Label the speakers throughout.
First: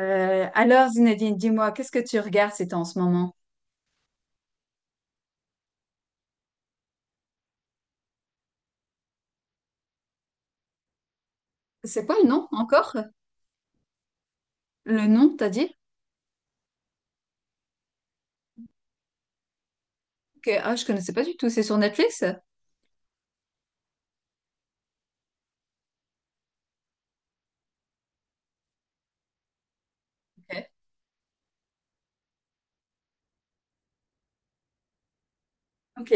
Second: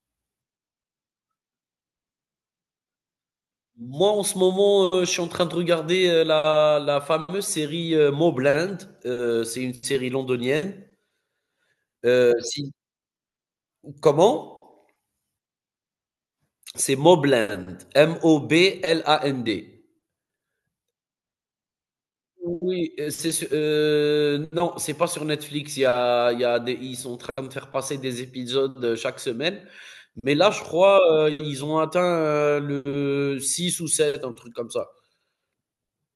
Speaker 1: Alors, Zinedine, dis-moi, qu'est-ce que tu regardes c'est en ce moment?
Speaker 2: Moi, en ce moment, je suis en train de regarder la fameuse série Mobland. C'est une série londonienne.
Speaker 1: C'est quoi le
Speaker 2: Euh,
Speaker 1: nom
Speaker 2: si-
Speaker 1: encore?
Speaker 2: comment?
Speaker 1: Le nom, t'as dit?
Speaker 2: C'est Mobland. Mobland.
Speaker 1: Ok. Ah, je connaissais pas du tout. C'est sur Netflix?
Speaker 2: Oui, non, c'est pas sur Netflix. Il y a des, ils sont en train de faire passer des épisodes chaque semaine. Mais là, je
Speaker 1: Ok.
Speaker 2: crois, ils ont atteint le 6 ou 7, un truc comme ça.
Speaker 1: Ok,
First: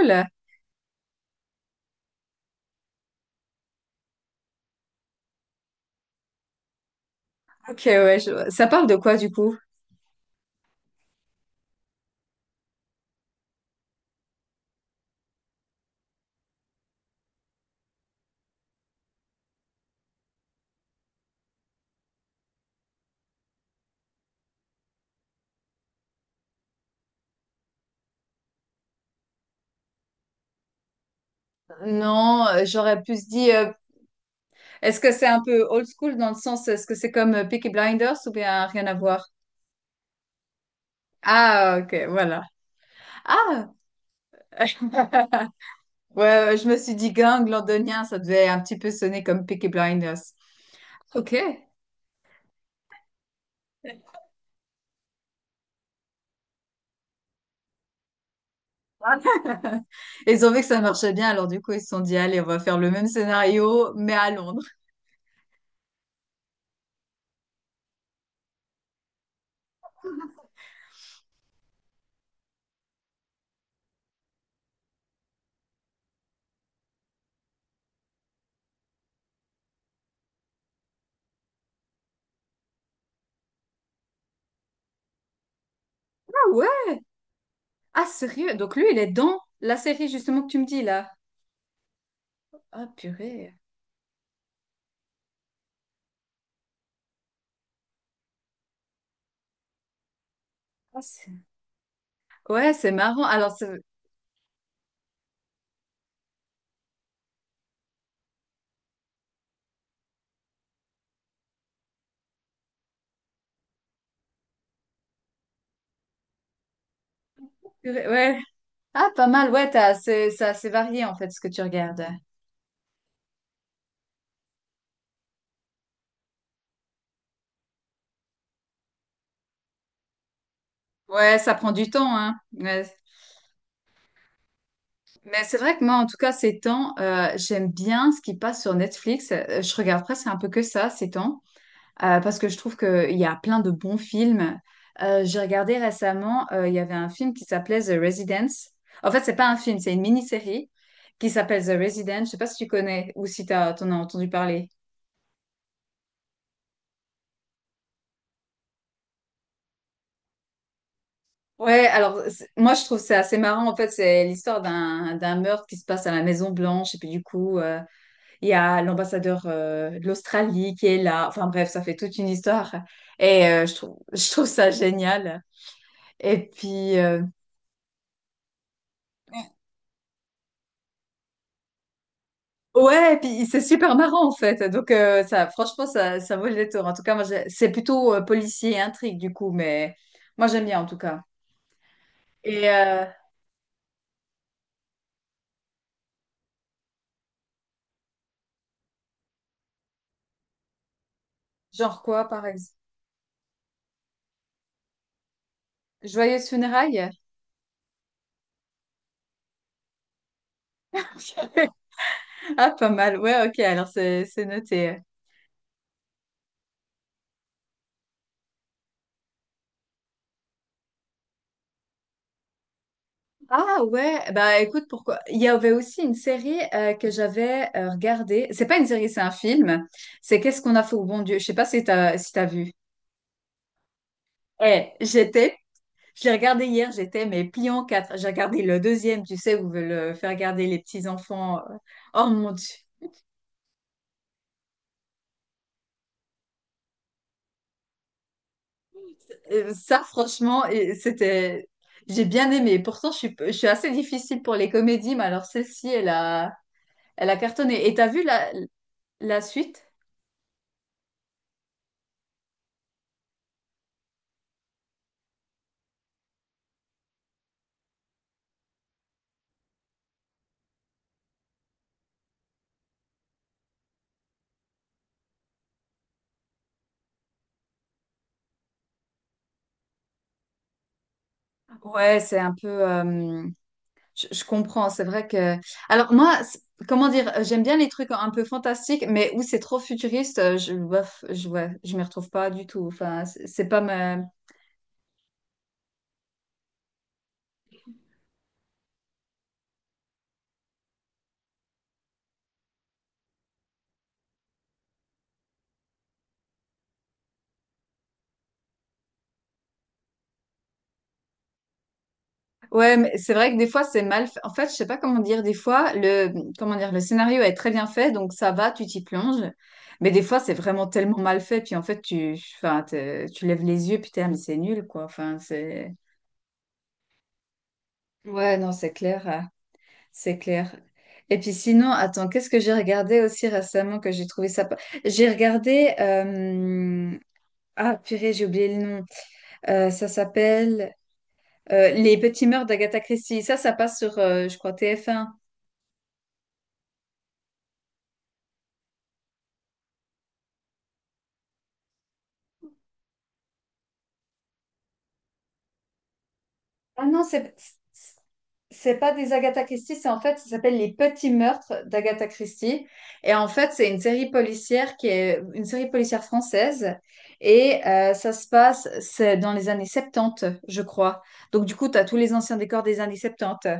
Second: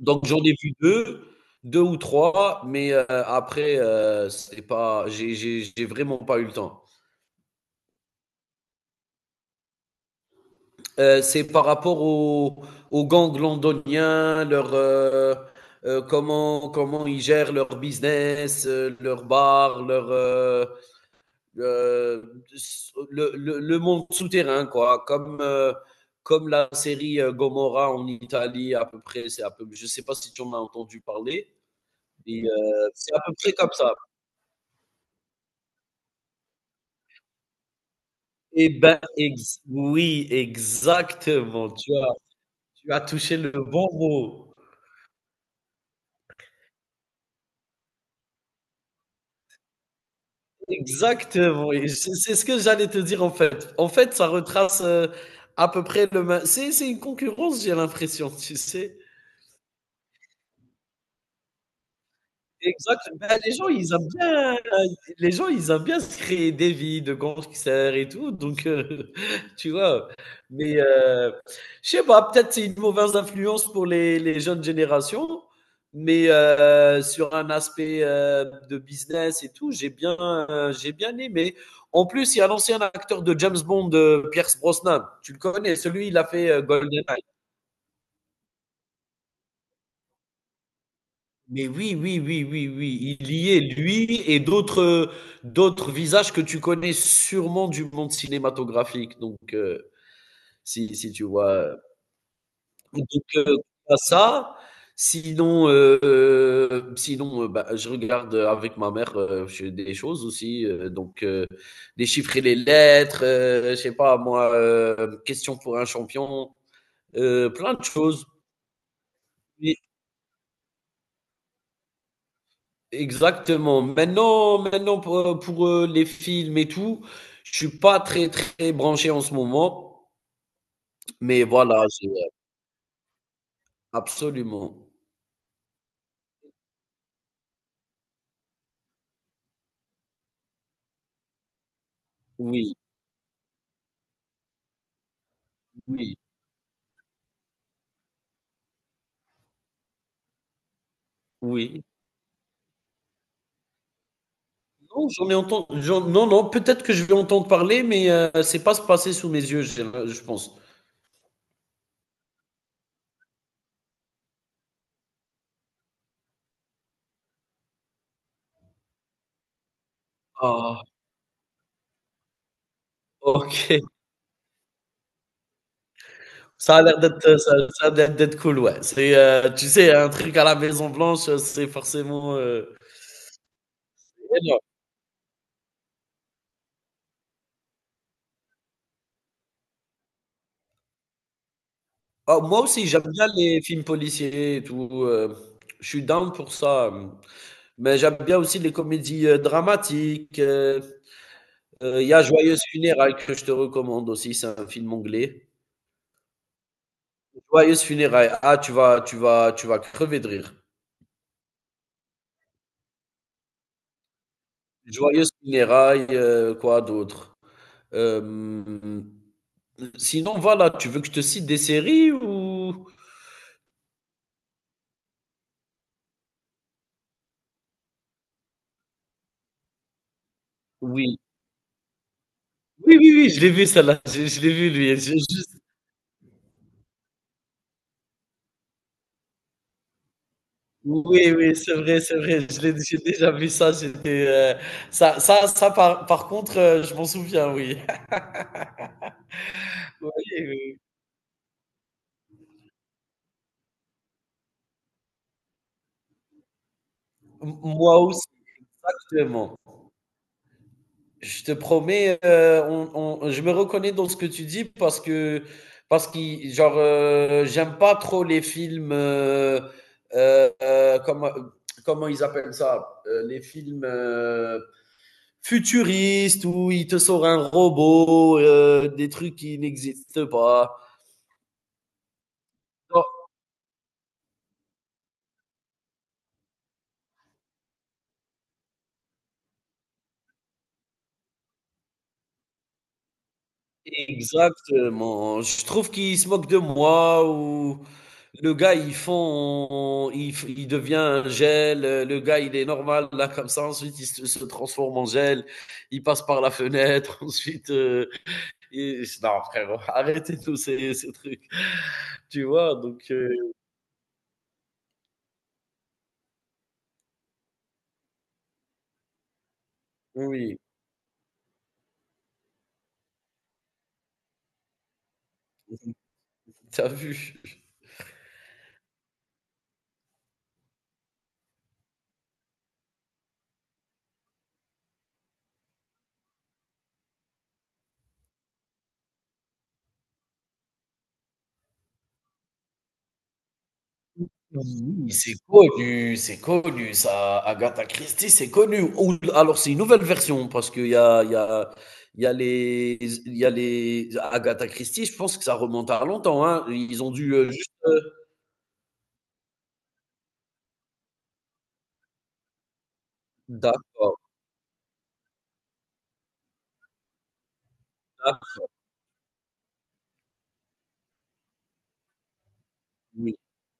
Speaker 2: Donc j'en ai vu 2 ou 3, mais après, c'est pas j'ai j'ai vraiment pas eu le temps.
Speaker 1: Ok, ouais. Ça parle de quoi du coup?
Speaker 2: C'est par rapport aux gangs londoniens, comment ils gèrent leur business, leurs bars, leur heu, le monde souterrain, quoi. Comme comme la série Gomorrah en Italie à peu près. C'est à peu je sais pas si tu en as entendu parler
Speaker 1: Non, j'aurais
Speaker 2: c'est à
Speaker 1: plus
Speaker 2: peu près
Speaker 1: dit.
Speaker 2: comme ça.
Speaker 1: Est-ce que c'est un peu old school dans le sens, est-ce que c'est comme Peaky Blinders ou bien
Speaker 2: Eh
Speaker 1: rien à
Speaker 2: ben,
Speaker 1: voir?
Speaker 2: ex oui, exactement.
Speaker 1: Ah,
Speaker 2: Tu
Speaker 1: ok,
Speaker 2: as
Speaker 1: voilà.
Speaker 2: tu as touché le
Speaker 1: Ah,
Speaker 2: bon mot.
Speaker 1: ouais, ouais, je me suis dit gang londonien, ça devait un petit peu sonner comme Peaky Blinders. Ok.
Speaker 2: Exactement, et c'est ce que j'allais te dire en fait. En fait, ça retrace, à peu près le mê c'est une concurrence, j'ai l'impression, tu sais?
Speaker 1: Ils ont vu que ça marchait bien, alors du coup, ils se sont dit, allez, on va faire le
Speaker 2: Exact.
Speaker 1: même
Speaker 2: Ben,
Speaker 1: scénario, mais à Londres.
Speaker 2: les gens, ils aiment bien se créer des vies de gangsters et tout, donc tu vois? Mais je sais pas, peut-être c'est une mauvaise influence pour les jeunes générations, mais sur un aspect de business et tout, j'ai bien aimé. En plus, il y a l'ancien acteur de James Bond, Pierce Brosnan. Tu le connais? Celui, il a
Speaker 1: Ah
Speaker 2: fait,
Speaker 1: ouais?
Speaker 2: GoldenEye.
Speaker 1: Ah sérieux? Donc lui, il est dans la série justement que tu me dis là.
Speaker 2: Mais oui, oui, oui, oui,
Speaker 1: Ah
Speaker 2: oui, il y
Speaker 1: purée.
Speaker 2: est, lui et d'autres visages que tu connais sûrement du monde cinématographique. Donc, si
Speaker 1: Ah,
Speaker 2: si tu
Speaker 1: c'est-
Speaker 2: vois?
Speaker 1: ouais, c'est
Speaker 2: Donc,
Speaker 1: marrant.
Speaker 2: heu, à ça, sinon, bah, je regarde avec ma mère je des choses aussi donc déchiffrer les lettres je sais pas, moi question pour un champion plein de
Speaker 1: Purée,
Speaker 2: choses.
Speaker 1: ouais. Ah, pas mal. C'est assez varié en fait ce que tu regardes.
Speaker 2: Exactement. Maintenant pour, les films et tout, je suis pas très très branché en ce moment,
Speaker 1: Ouais,
Speaker 2: mais
Speaker 1: ça prend
Speaker 2: voilà,
Speaker 1: du
Speaker 2: j'ai
Speaker 1: temps, hein. Ouais.
Speaker 2: absolument.
Speaker 1: Mais c'est vrai que moi, en tout cas, ces temps, j'aime bien ce qui passe sur Netflix. Je regarde presque un peu que ça, ces temps. Parce que je
Speaker 2: Oui,
Speaker 1: trouve qu'il y a plein de bons films. J'ai regardé
Speaker 2: oui,
Speaker 1: récemment, il y avait un film qui s'appelait The Residence. En fait, c'est pas un film, c'est une mini-série qui s'appelle The
Speaker 2: oui.
Speaker 1: Residence. Je sais pas si tu connais ou si t'en as entendu parler.
Speaker 2: Non, j'en ai entendu, j'en- non, non, peut-être que je vais entendre parler, mais c'est pas se passer sous mes yeux, j'ai je pense.
Speaker 1: Moi je trouve c'est assez marrant. En fait, c'est l'histoire d'un meurtre qui se passe à la Maison Blanche et puis du coup il y a l'ambassadeur de l'Australie
Speaker 2: Ah,
Speaker 1: qui est là. Enfin bref, ça fait toute une histoire et je
Speaker 2: ok.
Speaker 1: trouve je trouve ça génial. Et
Speaker 2: Ça a l'air
Speaker 1: puis
Speaker 2: d'être, euh, ça, Ça a l'air d'être cool, ouais. Tu sais, un truc à la Maison Blanche, c'est forcément
Speaker 1: Ouais, et puis c'est super marrant en fait.
Speaker 2: énorme.
Speaker 1: Donc ça, franchement, ça vaut le détour. En tout cas, c'est plutôt policier et intrigue du coup, mais moi j'aime bien en tout cas.
Speaker 2: Ah, moi
Speaker 1: Et
Speaker 2: aussi, j'aime bien les films policiers et tout. Je suis down pour ça. Mais j'aime bien aussi les comédies dramatiques. euh,
Speaker 1: genre
Speaker 2: euh, Il y a
Speaker 1: quoi, par
Speaker 2: Joyeuse
Speaker 1: exemple?
Speaker 2: Funérailles que je te recommande aussi. C'est un film anglais.
Speaker 1: Joyeuse funérailles?
Speaker 2: Joyeuse Funérailles. Ah, tu vas crever de rire.
Speaker 1: Ah, pas mal. Ouais, ok. Alors c'est noté.
Speaker 2: Joyeuse Funérailles, quoi d'autre? Euh, sinon, voilà, tu veux que je te cite des séries ou...
Speaker 1: Ah ouais. Bah écoute, pourquoi? Il y avait aussi une série que j'avais regardée. C'est pas une série, c'est un film. C'est Qu'est-ce qu'on a fait au
Speaker 2: Oui.
Speaker 1: bon Dieu? Je sais pas si t'as vu.
Speaker 2: Oui, oui, oui, je l'ai vu, celle-là. Je l'ai vu,
Speaker 1: Eh,
Speaker 2: lui.
Speaker 1: j'étais Je l'ai regardé hier, j'étais mais pliée en quatre. J'ai regardé le deuxième, tu sais, où veulent faire regarder les
Speaker 2: Oui, oui,
Speaker 1: petits-enfants.
Speaker 2: c'est
Speaker 1: euh.
Speaker 2: vrai, c'est
Speaker 1: Oh
Speaker 2: vrai.
Speaker 1: mon Dieu.
Speaker 2: J'ai déjà vu ça. J'étais, ça, ça, ça par, par contre, je m'en souviens, oui.
Speaker 1: Ça,
Speaker 2: Oui,
Speaker 1: franchement,
Speaker 2: oui.
Speaker 1: et c'était... J'ai bien aimé. Pourtant, je suis assez difficile pour les comédies, mais alors celle-ci, elle a cartonné. Et
Speaker 2: Moi
Speaker 1: t'as vu
Speaker 2: aussi,
Speaker 1: la
Speaker 2: exactement.
Speaker 1: suite?
Speaker 2: Je te promets, je me reconnais dans ce que tu dis parce que, genre j'aime pas trop les films, euh, euh, comment, comment ils appellent ça? Les films futuristes où il te sort un robot, des trucs qui n'existent pas.
Speaker 1: Ouais, c'est un peu... je comprends, c'est vrai que... Alors moi, c'est- comment dire, j'aime bien les trucs un peu fantastiques, mais où c'est trop futuriste, ouais, je m'y retrouve pas du tout. Enfin, c'est pas ma,
Speaker 2: Exactement. Je trouve qu'ils se moquent de moi ou le gars, ils font, il, f- il devient un gel. Le gars, il est normal là comme ça. Ensuite, il se transforme en gel. Il passe par la fenêtre. Ensuite, non, frérot, arrêtez tous ces trucs. Tu vois,
Speaker 1: Ouais,
Speaker 2: donc
Speaker 1: mais c'est vrai que des fois c'est mal fait. En fait, je sais pas comment dire. Des fois, le comment dire, le scénario est très bien fait, donc ça va, tu t'y plonges. Mais des fois, c'est
Speaker 2: oui,
Speaker 1: vraiment tellement mal fait, puis en fait, tu lèves les yeux, puis putain, mais c'est nul, quoi. Enfin, c'est.
Speaker 2: t'as vu.
Speaker 1: Ouais, non, c'est clair. Et puis sinon, attends, qu'est-ce que j'ai regardé aussi récemment que j'ai trouvé ça. Pas- J'ai regardé. Ah, purée, j'ai oublié le nom. Ça s'appelle Les Petits Mœurs d'Agatha Christie. Ça passe sur, je crois,
Speaker 2: Oui.
Speaker 1: TF1.
Speaker 2: C'est connu, c'est connu, ça. Agatha Christie, c'est connu. Ou alors c'est une nouvelle version parce qu'il y a les Agatha Christie. Je pense que ça remonte à longtemps, hein. Ils
Speaker 1: Ah
Speaker 2: ont
Speaker 1: non,
Speaker 2: dû
Speaker 1: c'est
Speaker 2: juste.
Speaker 1: c'est pas des Agatha Christie, c'est en fait, ça s'appelle Les Petits Meurtres d'Agatha Christie. Et en fait, c'est une
Speaker 2: D'accord.
Speaker 1: série policière qui est une série policière française. Et ça se
Speaker 2: Ah,
Speaker 1: passe, c'est dans les années 70, je crois. Donc du coup, tu as tous les anciens décors des années
Speaker 2: oui.
Speaker 1: 70.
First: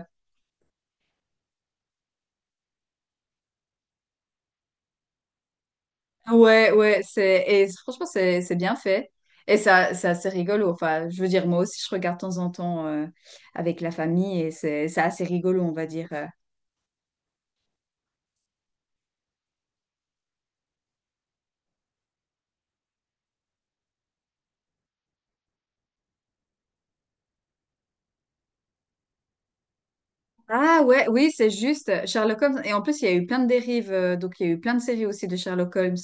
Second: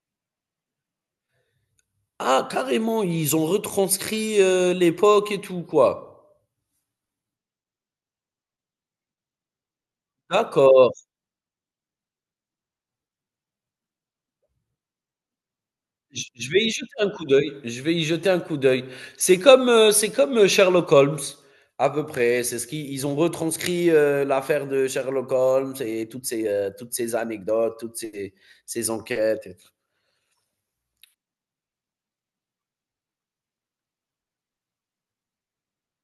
Speaker 2: Ah, carrément, ils ont retranscrit l'époque et tout, quoi.
Speaker 1: Ouais, ouais, c'est et franchement, c'est bien fait. Et ça, c'est assez rigolo.
Speaker 2: D'accord.
Speaker 1: Enfin, je veux dire, moi aussi, je regarde de temps en temps avec la famille et c'est assez rigolo, on va dire.
Speaker 2: Je vais y jeter un coup d'œil, je vais y jeter un coup d'œil. C'est comme Sherlock Holmes, à peu près. C'est ce qu'ils ont retranscrit, l'affaire de Sherlock Holmes et toutes ces anecdotes, toutes ces enquêtes et tout.
Speaker 1: Ah ouais, oui, c'est juste. Sherlock Holmes. Et en plus, il y a eu plein de dérives. Donc, il y a eu plein de séries aussi de Sherlock Holmes.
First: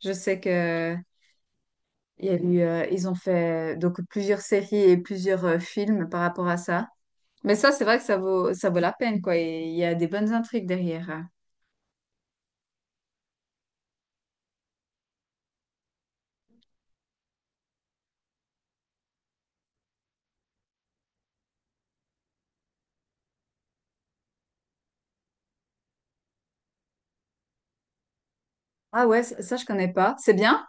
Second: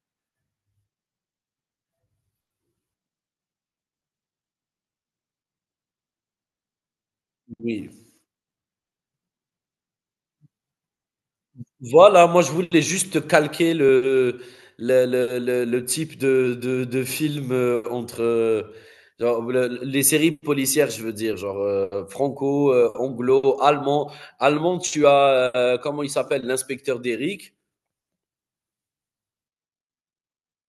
Speaker 1: Je sais que il y a eu, ils ont fait donc plusieurs séries et plusieurs films par rapport à ça. Mais ça, c'est
Speaker 2: Oui.
Speaker 1: vrai que ça vaut la peine, quoi. Et il y a des bonnes intrigues derrière.
Speaker 2: Voilà, moi je voulais juste calquer le type de film entre genre, les séries policières, je veux dire, genre franco, anglo, allemand. Allemand, tu as, comment il s'appelle, l'inspecteur d'Eric.
Speaker 1: Ah ouais, je connais pas. C'est bien?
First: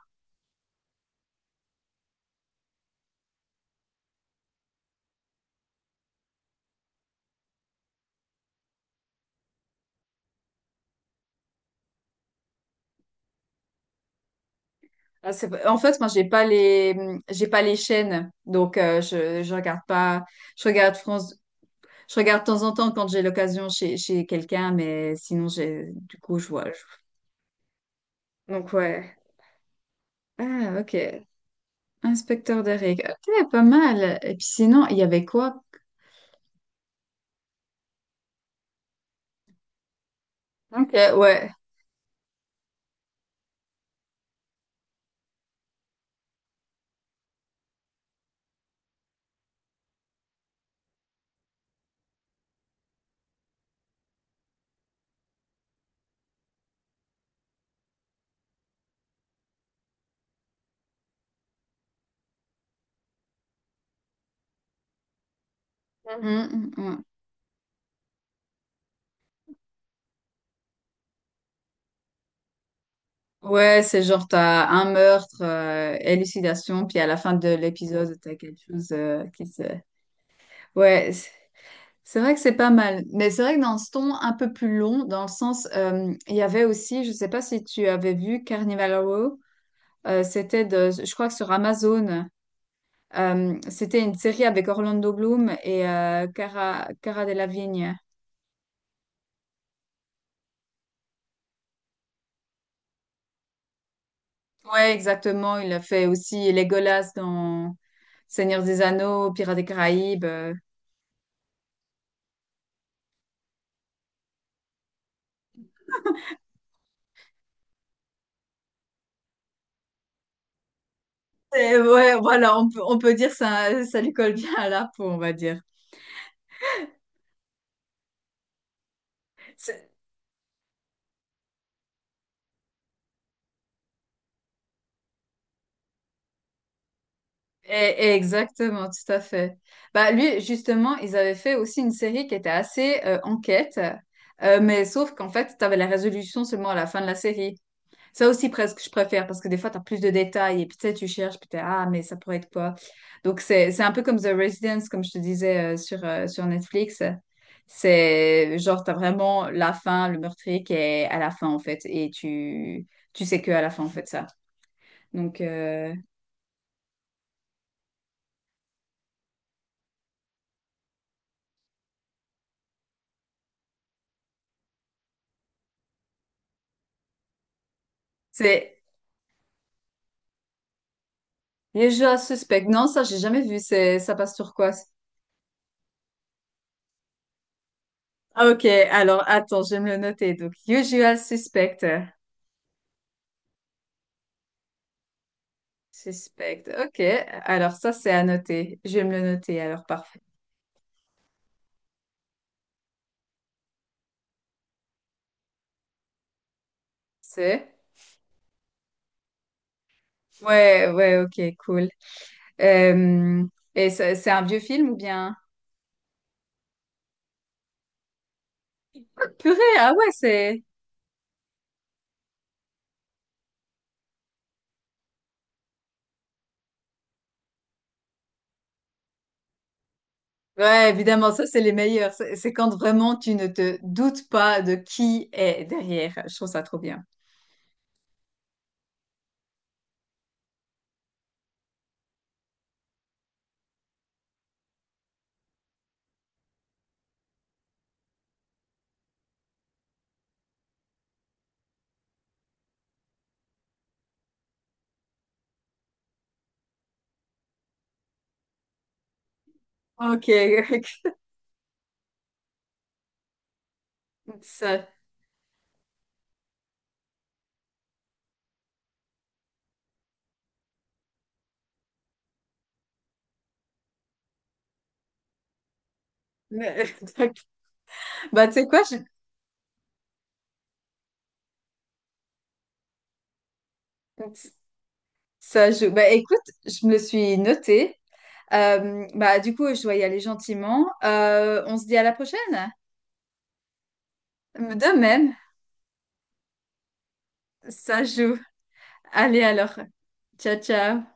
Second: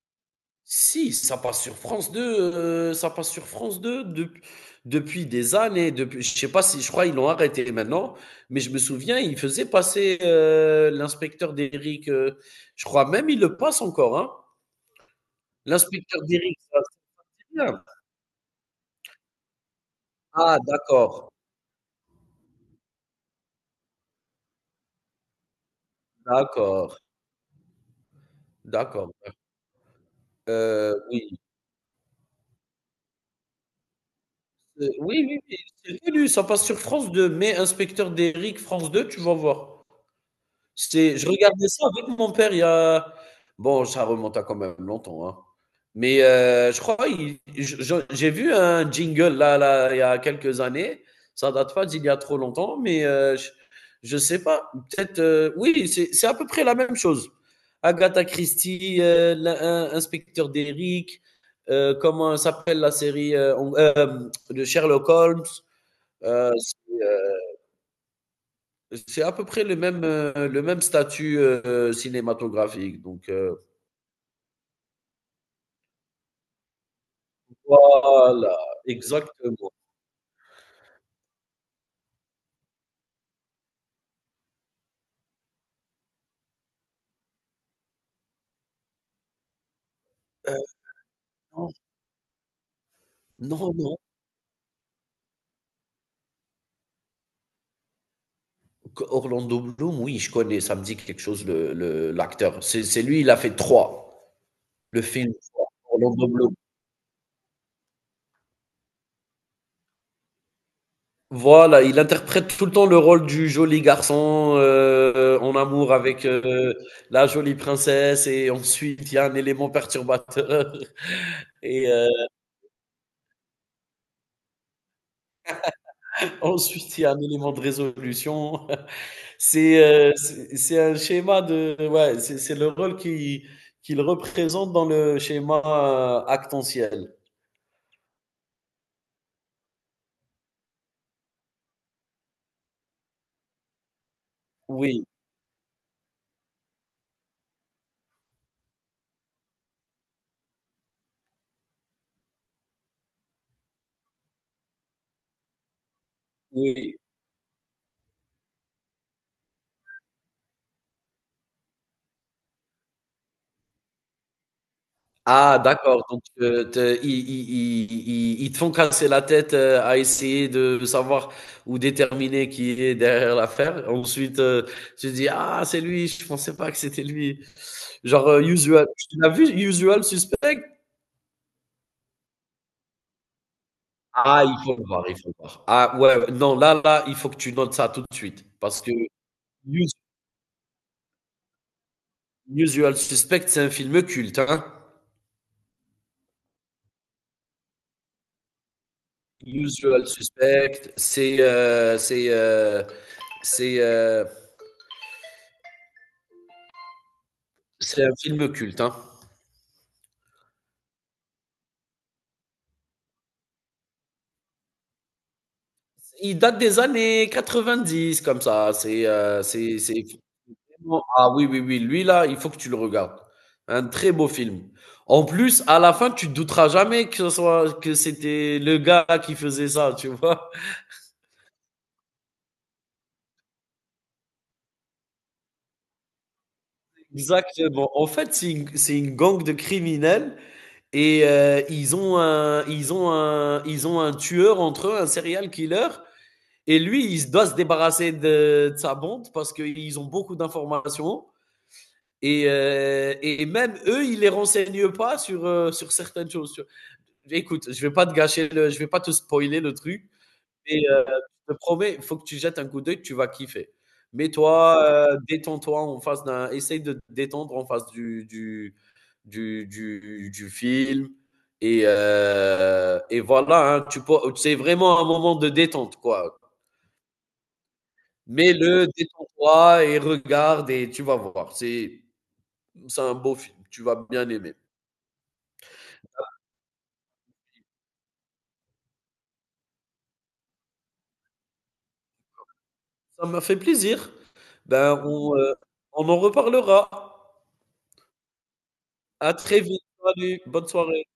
Speaker 2: Si, ça passe sur France 2, euh, ça passe sur France 2 de- depuis des années. Depuis, je sais pas si, je crois ils l'ont arrêté maintenant, mais je me souviens, ils faisaient passer l'inspecteur d'Eric. Je crois même ils le passent encore, hein.
Speaker 1: En fait, moi,
Speaker 2: L'inspecteur Deric, ça,
Speaker 1: j'ai
Speaker 2: c'est
Speaker 1: pas les
Speaker 2: bien.
Speaker 1: chaînes, donc je regarde pas.
Speaker 2: Ah,
Speaker 1: Je regarde
Speaker 2: d'accord,
Speaker 1: France, je regarde de temps en temps quand j'ai l'occasion chez quelqu'un, mais sinon, j'ai, du coup,
Speaker 2: d'accord,
Speaker 1: Donc
Speaker 2: d'accord.
Speaker 1: ouais. Ah,
Speaker 2: Euh,
Speaker 1: ok.
Speaker 2: oui,
Speaker 1: Inspecteur de règles. Ok, pas mal. Et puis sinon, il y
Speaker 2: oui,
Speaker 1: avait
Speaker 2: oui, oui,
Speaker 1: quoi?
Speaker 2: c'est connu, ça passe sur France 2. Mais inspecteur Deric, France 2, tu vas voir.
Speaker 1: Ok,
Speaker 2: C'est je
Speaker 1: ouais.
Speaker 2: regardais ça avec mon père il y a bon, ça remonte à quand même longtemps, hein. Mais je crois il je j'ai vu un jingle il y a quelques années. Ça date pas d'il y a trop longtemps, mais je sais pas, peut-être, oui, c'est à peu près la même chose. Agatha Christie, l'in in inspecteur Derrick, comment s'appelle la série de Sherlock Holmes, heu,
Speaker 1: Mhm, mhm.
Speaker 2: c'est à peu près le même statut cinématographique. Donc,
Speaker 1: Ouais, c'est genre, t'as un meurtre, élucidation, puis à la fin de l'épisode, t'as
Speaker 2: voilà,
Speaker 1: quelque chose qui se...
Speaker 2: exactement.
Speaker 1: Ouais, c'est vrai que c'est pas mal. Mais c'est vrai que dans ce ton un peu plus long, dans le sens, il y avait aussi, je sais pas si tu avais vu Carnival Row,
Speaker 2: Euh,
Speaker 1: c'était de, je crois que sur
Speaker 2: non,
Speaker 1: Amazon,
Speaker 2: non, non.
Speaker 1: c'était une série avec Orlando Bloom et Cara Delevingne.
Speaker 2: Orlando Bloom, oui, je connais, ça me dit quelque chose, l'acteur. C'est lui, il a fait
Speaker 1: Ouais,
Speaker 2: le film
Speaker 1: exactement. Il a fait
Speaker 2: Orlando
Speaker 1: aussi
Speaker 2: Bloom.
Speaker 1: Legolas dans Seigneur des Anneaux, Pirates des Caraïbes.
Speaker 2: Voilà, il interprète tout le temps le rôle du joli garçon en amour avec la jolie princesse, et ensuite il y a un élément perturbateur,
Speaker 1: Et
Speaker 2: et
Speaker 1: ouais, voilà, on peut dire ça, ça lui colle bien à la peau, on va dire.
Speaker 2: ensuite il y a un élément de résolution. C'est,
Speaker 1: C'est-
Speaker 2: c'est un schéma de ouais, c'est le rôle qui qu'il représente dans le schéma, actentiel.
Speaker 1: et- et exactement, tout à fait. Bah, lui, justement, ils avaient fait aussi une série qui était assez enquête, mais
Speaker 2: Oui,
Speaker 1: sauf qu'en fait, tu avais la résolution seulement à la fin de la série. Ça aussi, presque, je préfère, parce que des fois, tu as plus de détails, et puis tu sais, tu cherches, puis t'es, ah, mais ça pourrait être quoi? Donc, c'est un peu comme The Residence, comme je te disais, sur sur
Speaker 2: oui.
Speaker 1: Netflix. C'est genre, tu as vraiment la fin, le meurtrier qui est à la fin, en fait, et tu sais que à la fin, en fait, ça. Donc,
Speaker 2: Ah, d'accord, donc te ils te font casser la tête, à essayer de savoir ou déterminer qui est derrière l'affaire. Ensuite, tu te dis: «Ah, c'est lui, je pensais pas que c'était lui». Genre,
Speaker 1: c'est
Speaker 2: Usual tu l'as vu Usual Suspect?
Speaker 1: déjà suspect. Non, ça, j'ai jamais vu. Ça passe
Speaker 2: Ah,
Speaker 1: sur
Speaker 2: il
Speaker 1: quoi?
Speaker 2: faut le voir, il faut le voir. Ah ouais, ouais, non, il faut que tu notes ça tout de suite
Speaker 1: Ah, ok,
Speaker 2: parce que
Speaker 1: alors, attends, je vais me
Speaker 2: Us-
Speaker 1: le noter. Donc, Usual Suspect.
Speaker 2: Usual Suspect, c'est un film culte, hein.
Speaker 1: Suspect. Ok, alors ça, c'est à noter. Je vais me le noter, alors,
Speaker 2: Usual
Speaker 1: parfait.
Speaker 2: Suspect, c'est euh,
Speaker 1: C'est?
Speaker 2: c'est un film culte, hein.
Speaker 1: Ouais, ok, cool. Euh, et c'est un vieux film ou bien?
Speaker 2: Il date des années 90, comme ça.
Speaker 1: Purée, ah
Speaker 2: C'est
Speaker 1: ouais, c'est...
Speaker 2: vraiment ah Oui, oui, oui, lui là, il faut que tu le regardes. Un très beau film. En plus, à la fin, tu te douteras jamais que ce soit que c'était le gars qui faisait ça, tu vois?
Speaker 1: Ouais, évidemment, ça, c'est les meilleurs. C'est quand vraiment tu ne te doutes pas de qui est derrière. Je trouve ça trop bien.
Speaker 2: Exactement. En fait, c'est une gang de criminels et ils ont un tueur entre eux, un serial killer. Et lui, il doit se débarrasser de sa bande parce qu'ils ont beaucoup d'informations. Et même eux, ils les renseignent pas sur certaines choses. Écoute, je vais pas te spoiler le truc,
Speaker 1: Ok,
Speaker 2: mais je te promets, il faut que tu jettes un coup d'œil, tu vas kiffer.
Speaker 1: ça.
Speaker 2: Détends-toi en face d'un. Essaye de te détendre en face du film. Et voilà, hein, c'est vraiment un moment de détente, quoi.
Speaker 1: Bah, tu sais quoi,
Speaker 2: Mets-le,
Speaker 1: je-
Speaker 2: détends-toi et regarde et tu vas voir. C'est un beau film, tu vas bien aimer.
Speaker 1: ça joue. Bah, écoute, je me le suis noté. Bah, du coup, je dois y aller gentiment. On se dit à la prochaine.
Speaker 2: Ça m'a fait plaisir.
Speaker 1: De
Speaker 2: Ben,
Speaker 1: même,
Speaker 2: on en reparlera.
Speaker 1: ça joue.
Speaker 2: À
Speaker 1: Allez
Speaker 2: très
Speaker 1: alors.
Speaker 2: vite. Salut,
Speaker 1: Ciao,
Speaker 2: bonne
Speaker 1: ciao.
Speaker 2: soirée.